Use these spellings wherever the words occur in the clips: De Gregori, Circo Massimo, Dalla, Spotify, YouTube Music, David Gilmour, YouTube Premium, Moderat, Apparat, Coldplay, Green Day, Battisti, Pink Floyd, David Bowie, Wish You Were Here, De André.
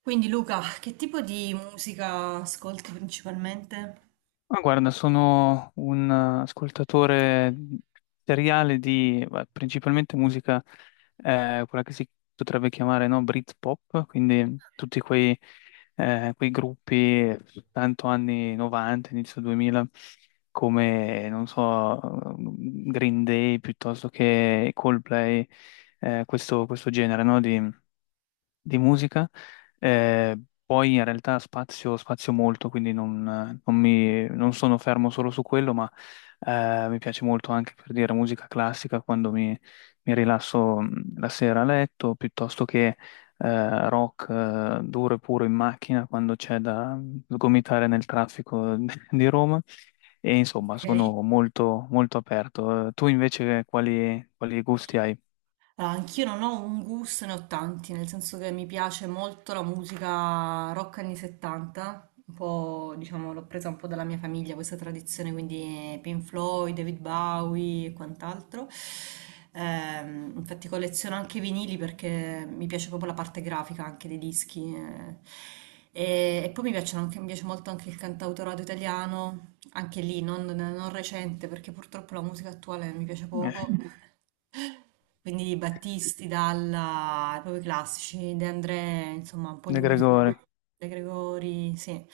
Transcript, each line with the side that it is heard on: right: Quindi Luca, che tipo di musica ascolti principalmente?
left: Ma guarda, sono un ascoltatore seriale di principalmente musica, quella che si potrebbe chiamare, no, Britpop, quindi tutti quei gruppi, tanto anni 90, inizio 2000, come, non so, Green Day piuttosto che Coldplay, questo genere, no, di musica. eh, Poi in realtà spazio molto, quindi non sono fermo solo su quello, ma mi piace molto anche, per dire, musica classica quando mi rilasso, la sera a letto, piuttosto che rock duro e puro in macchina quando c'è da sgomitare nel traffico di Roma. E insomma,
right: Ok.
left: sono molto, molto aperto. Tu invece quali gusti hai?
right: Allora, anch'io non ho un gusto, ne ho tanti, nel senso che mi piace molto la musica rock anni 70, un po', diciamo, l'ho presa un po' dalla mia famiglia questa tradizione, quindi Pink Floyd, David Bowie e quant'altro. Infatti colleziono anche i vinili perché mi piace proprio la parte grafica anche dei dischi. E poi mi piace molto anche il cantautorato italiano, anche lì non recente perché purtroppo la musica attuale mi piace
left: Eh,
right: poco. Quindi Battisti, Dalla, proprio i classici, De André, insomma un po' di
left: De
right: musica,
left: Gregori.
right: De Gregori, sì.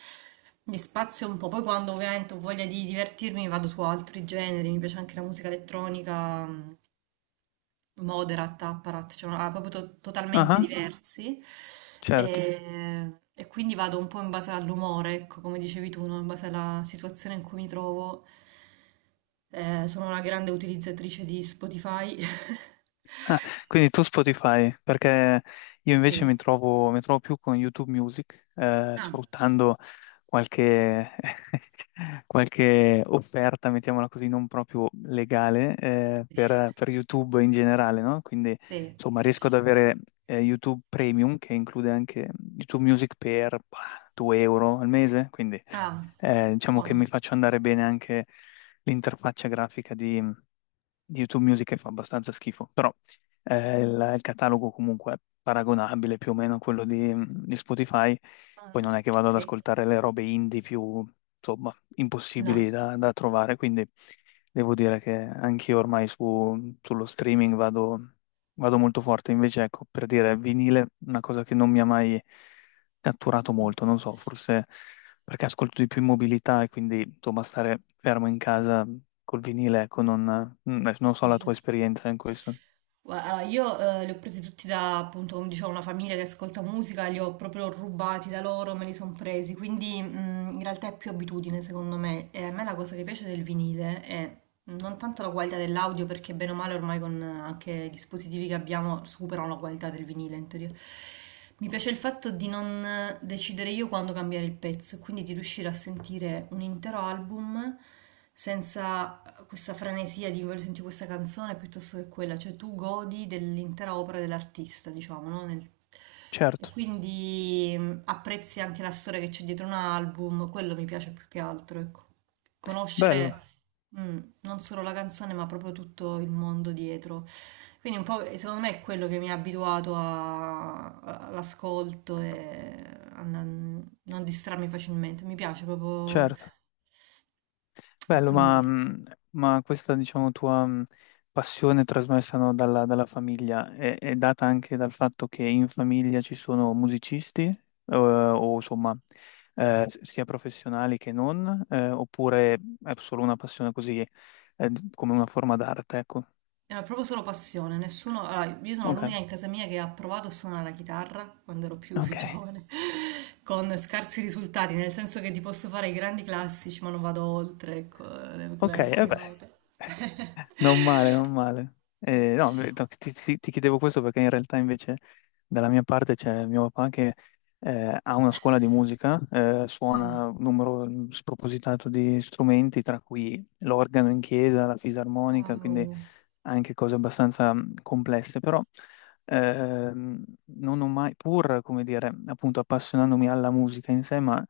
right: Mi spazio un po', poi quando ovviamente ho voglia di divertirmi vado su altri generi, mi piace anche la musica elettronica, Moderat, Apparat, cioè proprio
left: Ah,
right: totalmente
left: ah,
right: diversi.
left: certo.
right: E quindi vado un po' in base all'umore, ecco, come dicevi tu, no? In base alla situazione in cui mi trovo. Sono una grande utilizzatrice di Spotify.
left: Ah, quindi tu Spotify, perché io invece
right: Sì,
left: mi trovo più con YouTube Music,
right: ah,
left: sfruttando qualche, qualche offerta, mettiamola così, non proprio legale, per YouTube in generale, no? Quindi,
right: sì.
left: insomma, riesco ad avere YouTube Premium, che include anche YouTube Music per, bah, 2 € al mese, quindi
right: Ah,
left: diciamo che
right: buono.
left: mi faccio andare bene anche l'interfaccia grafica di YouTube Music, che fa abbastanza schifo. Il catalogo comunque è paragonabile più o meno a quello di Spotify, poi
right: Mh-mh.
left: non è che vado ad
right: Okay.
left: ascoltare le robe indie più, insomma,
right: No.
left: impossibili da trovare, quindi devo dire che anch'io ormai sullo streaming vado molto forte. Invece ecco, per dire, vinile, una cosa che non mi ha mai catturato
right: Mh.
left: molto, non so, forse perché ascolto di più in mobilità e quindi insomma stare fermo in casa col vinile, ecco, non so la tua
right: Dice.
left: esperienza in questo.
right: Allora, io li ho presi tutti da, appunto, come dicevo, una famiglia che ascolta musica, li ho proprio rubati da loro, me li sono presi, quindi in realtà è più abitudine secondo me. E a me la cosa che piace del vinile è non tanto la qualità dell'audio, perché bene o male ormai con anche i dispositivi che abbiamo superano la qualità del vinile in teoria. Mi piace il fatto di non decidere io quando cambiare il pezzo, quindi di riuscire a sentire un intero album senza questa frenesia di voglio sentire questa canzone piuttosto che quella, cioè tu godi dell'intera opera dell'artista, diciamo, no? E
left: Certo.
right: quindi apprezzi anche la storia che c'è dietro un album, quello mi piace più che altro, ecco.
left: Bello,
right: Conoscere mm, non solo la canzone, ma proprio tutto il mondo dietro. Quindi un po', secondo me, è quello che mi ha abituato all'ascolto e a non distrarmi facilmente. Mi piace proprio...
left: certo,
right: E
left: bello,
right: quindi...
left: ma diciamo, tua, passione trasmessa, no, dalla famiglia è data anche dal fatto che in famiglia ci sono musicisti, o insomma, sia professionali che non, oppure è solo una passione così, come una forma d'arte, ecco.
right: Era proprio solo passione, nessuno... allora, io sono
left: Ok,
right: l'unica in casa mia che ha provato a suonare la chitarra quando ero più
left: ok,
right: giovane, con scarsi risultati, nel senso che ti posso fare i grandi classici, ma non vado oltre, ecco, le
left: ok, e
right: classiche
left: beh.
right: note.
left: Non male, non male.
right: Eh,
left: No, beh, no, ti chiedevo questo perché in realtà invece dalla mia parte c'è mio papà che ha una scuola di musica,
right: dai,
left: suona un numero spropositato di strumenti, tra cui l'organo in chiesa, la fisarmonica, quindi
right: wow,
left: anche cose abbastanza, complesse, però non ho mai, pur, come dire, appunto appassionandomi alla musica in sé, ma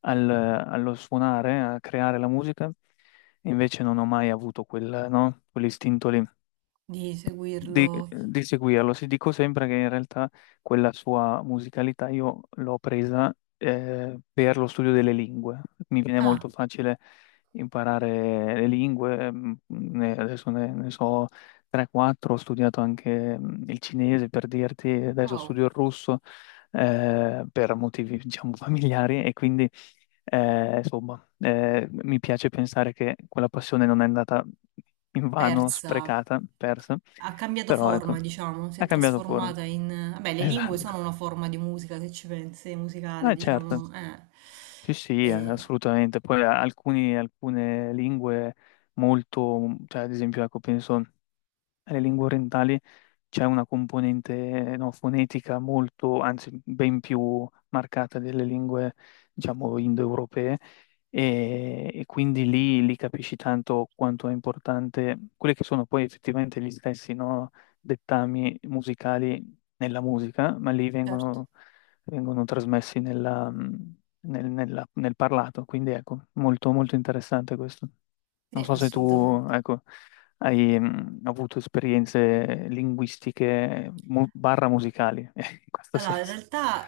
left: allo suonare, a creare la musica. E invece non ho mai avuto quel, no? Quell'istinto lì
right: di seguirlo.
left: di seguirlo. Si dico sempre che in realtà quella sua musicalità io l'ho presa, per lo studio delle lingue. Mi viene
right: Ah,
left: molto facile imparare le lingue. Adesso ne so 3-4, ho studiato anche, mm, il cinese, per dirti, adesso
right: wow,
left: studio il russo, per motivi diciamo familiari, e quindi mi piace pensare che quella passione non è andata invano,
right: persa.
left: sprecata, persa,
right: Ha cambiato
left: però
right: forma,
left: ecco,
right: diciamo, si è
left: ha cambiato forma.
right: trasformata in... Vabbè, le lingue sono
left: Esatto.
right: una forma di musica, se ci pensi, musicale,
left: Ah, certo.
right: diciamo.
left: Sì, sì,
right: E
left: assolutamente. Poi alcune lingue molto, cioè ad esempio, ecco, penso alle lingue orientali. C'è una componente, no, fonetica molto, anzi ben più marcata delle lingue, diciamo, indoeuropee, e quindi lì capisci tanto quanto è importante quelli che sono poi effettivamente gli stessi, no, dettami musicali nella musica, ma lì
right: certo,
left: vengono trasmessi nel parlato, quindi ecco, molto, molto interessante questo. Non
right: sì,
left: so se tu,
right: assolutamente.
left: ecco. Hai, mm, avuto esperienze linguistiche barra musicali, in questo
right: Allora, in
left: senso.
right: realtà,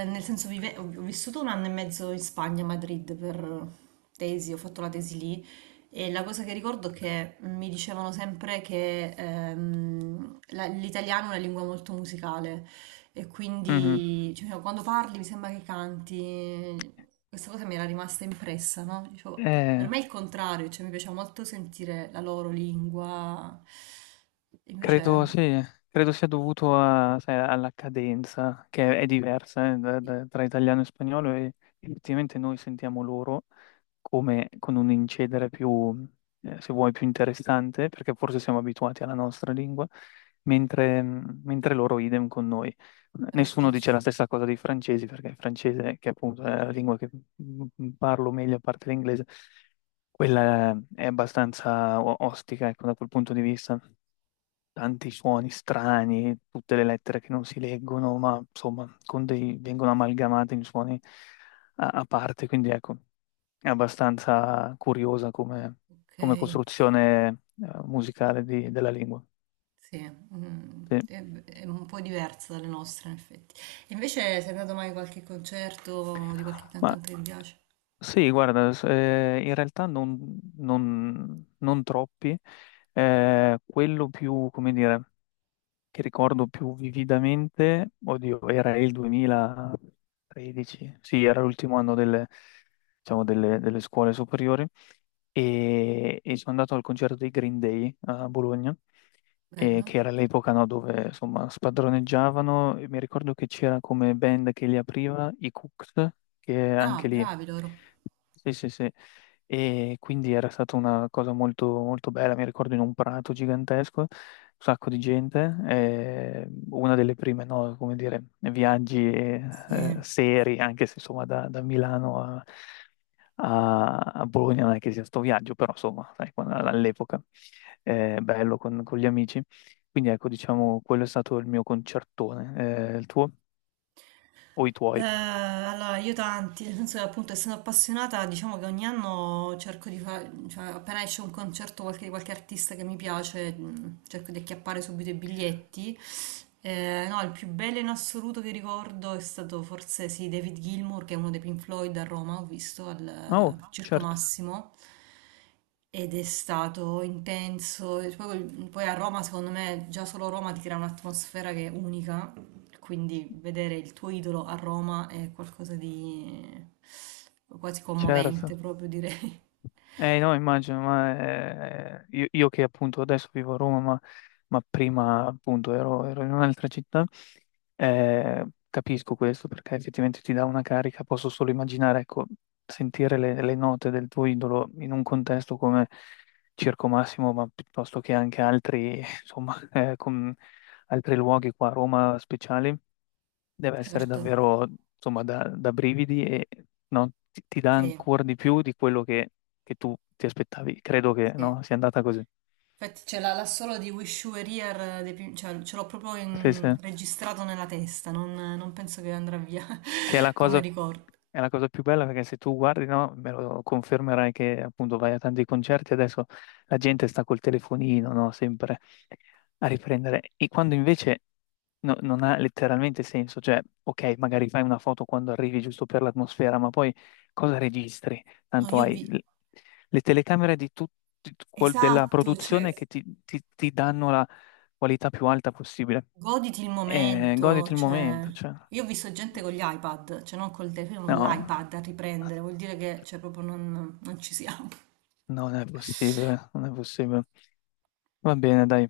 right: nel senso, ho vissuto un anno e mezzo in Spagna, a Madrid, per tesi, ho fatto la tesi lì e la cosa che ricordo è che mi dicevano sempre che l'italiano è una lingua molto musicale e
left: Mhm.
right: quindi cioè, no, quando parli mi sembra che canti, questa cosa mi era rimasta impressa, no? Dicevo, per
left: Eh,
right: me è il contrario, cioè mi piaceva molto sentire la loro lingua, invece...
left: credo, sì, credo sia dovuto sai, alla cadenza, che è diversa, tra italiano e spagnolo, e effettivamente noi sentiamo loro, come con un incedere più, se vuoi, più interessante, perché forse siamo abituati alla nostra lingua, mentre loro idem con noi.
right: Certo,
left: Nessuno dice la stessa cosa dei francesi, perché il francese, che appunto è la lingua che, mm, parlo meglio a parte l'inglese, quella è abbastanza ostica, ecco, da quel punto di vista. Tanti suoni strani, tutte le lettere che non si leggono, ma insomma, con dei, vengono amalgamate in suoni a parte, quindi ecco, è abbastanza curiosa come, come
right: ok,
left: costruzione, musicale della lingua.
right: sì, mm,
left: Sì.
right: è un po' diversa dalle nostre in effetti. E invece sei andato mai a qualche concerto di qualche
left: Ma
right: cantante che ti piace?
left: sì, guarda, in realtà non troppi. Quello più, come dire, che ricordo più vividamente, oddio, era il 2013, sì, era l'ultimo anno delle, diciamo, delle scuole superiori. E, e sono andato al concerto dei Green Day, a Bologna, e
right: Bello?
left: che era l'epoca, no, dove insomma spadroneggiavano. E mi ricordo che c'era come band che li apriva i Cooks, che anche
right: Ah,
left: lì.
right: bravi loro.
left: Sì, sì, sì. E quindi era stata una cosa molto, molto bella. Mi ricordo in un prato gigantesco, un sacco di gente. Eh, una delle prime, no, come dire, viaggi,
right: Sì.
left: seri, anche se insomma da Milano a Bologna, non è che sia sto viaggio, però insomma, sai, all'epoca è bello con gli amici. Quindi ecco, diciamo, quello è stato il mio concertone. Il tuo o i tuoi?
right: Allora, io tanti, nel senso che appunto essendo appassionata, diciamo che ogni anno cerco di fare, cioè appena esce un concerto di qualche artista che mi piace, mm, cerco di acchiappare subito i biglietti. No, il più bello in assoluto che ricordo è stato forse sì, David Gilmour, che è uno dei Pink Floyd a Roma, ho visto al
left: Oh,
right: Circo
left: certo,
right: Massimo ed è stato intenso. E poi, poi a Roma, secondo me, già solo Roma ti crea un'atmosfera che è unica, quindi vedere il tuo idolo a Roma è qualcosa di quasi commovente,
left: certo.
right: proprio direi.
left: No, immagino, ma io che appunto adesso vivo a Roma, ma prima appunto ero in un'altra città, capisco questo perché effettivamente ti dà una carica, posso solo immaginare, ecco, sentire le note del tuo idolo in un contesto come Circo Massimo, ma piuttosto che anche altri, insomma, altri luoghi qua a Roma speciali, deve essere
right: Certo,
left: davvero, insomma, da brividi, e no, ti dà
right: sì,
left: ancora di più di quello che tu ti aspettavi. Credo che,
right: sì.
left: no, sia andata così.
right: Infatti ce l'ha solo di Wish You Were Here, cioè, ce l'ho proprio
left: Sì, sì.
right: registrato nella testa, non penso che andrà via
left: Che
right: come ricordo.
left: è la cosa più bella, perché se tu guardi, no, me lo confermerai che appunto vai a tanti concerti, adesso la gente sta col telefonino, no, sempre a riprendere. E quando invece non ha letteralmente senso, cioè, ok, magari fai una foto quando arrivi giusto per l'atmosfera, ma poi cosa registri?
right: No,
left: Tanto
right: io
left: hai
right: vi...
left: le telecamere di tut- di- quel- della
right: Esatto, cioè,
left: produzione che ti danno la qualità più alta possibile.
right: goditi il
left: Goditi
right: momento,
left: il
right: cioè...
left: momento, cioè.
right: Io ho visto gente con gli iPad, cioè non col telefono, con
left: No,
right: l'iPad a riprendere, vuol dire che cioè, proprio non ci siamo.
left: non è possibile, non è possibile. Va bene, dai.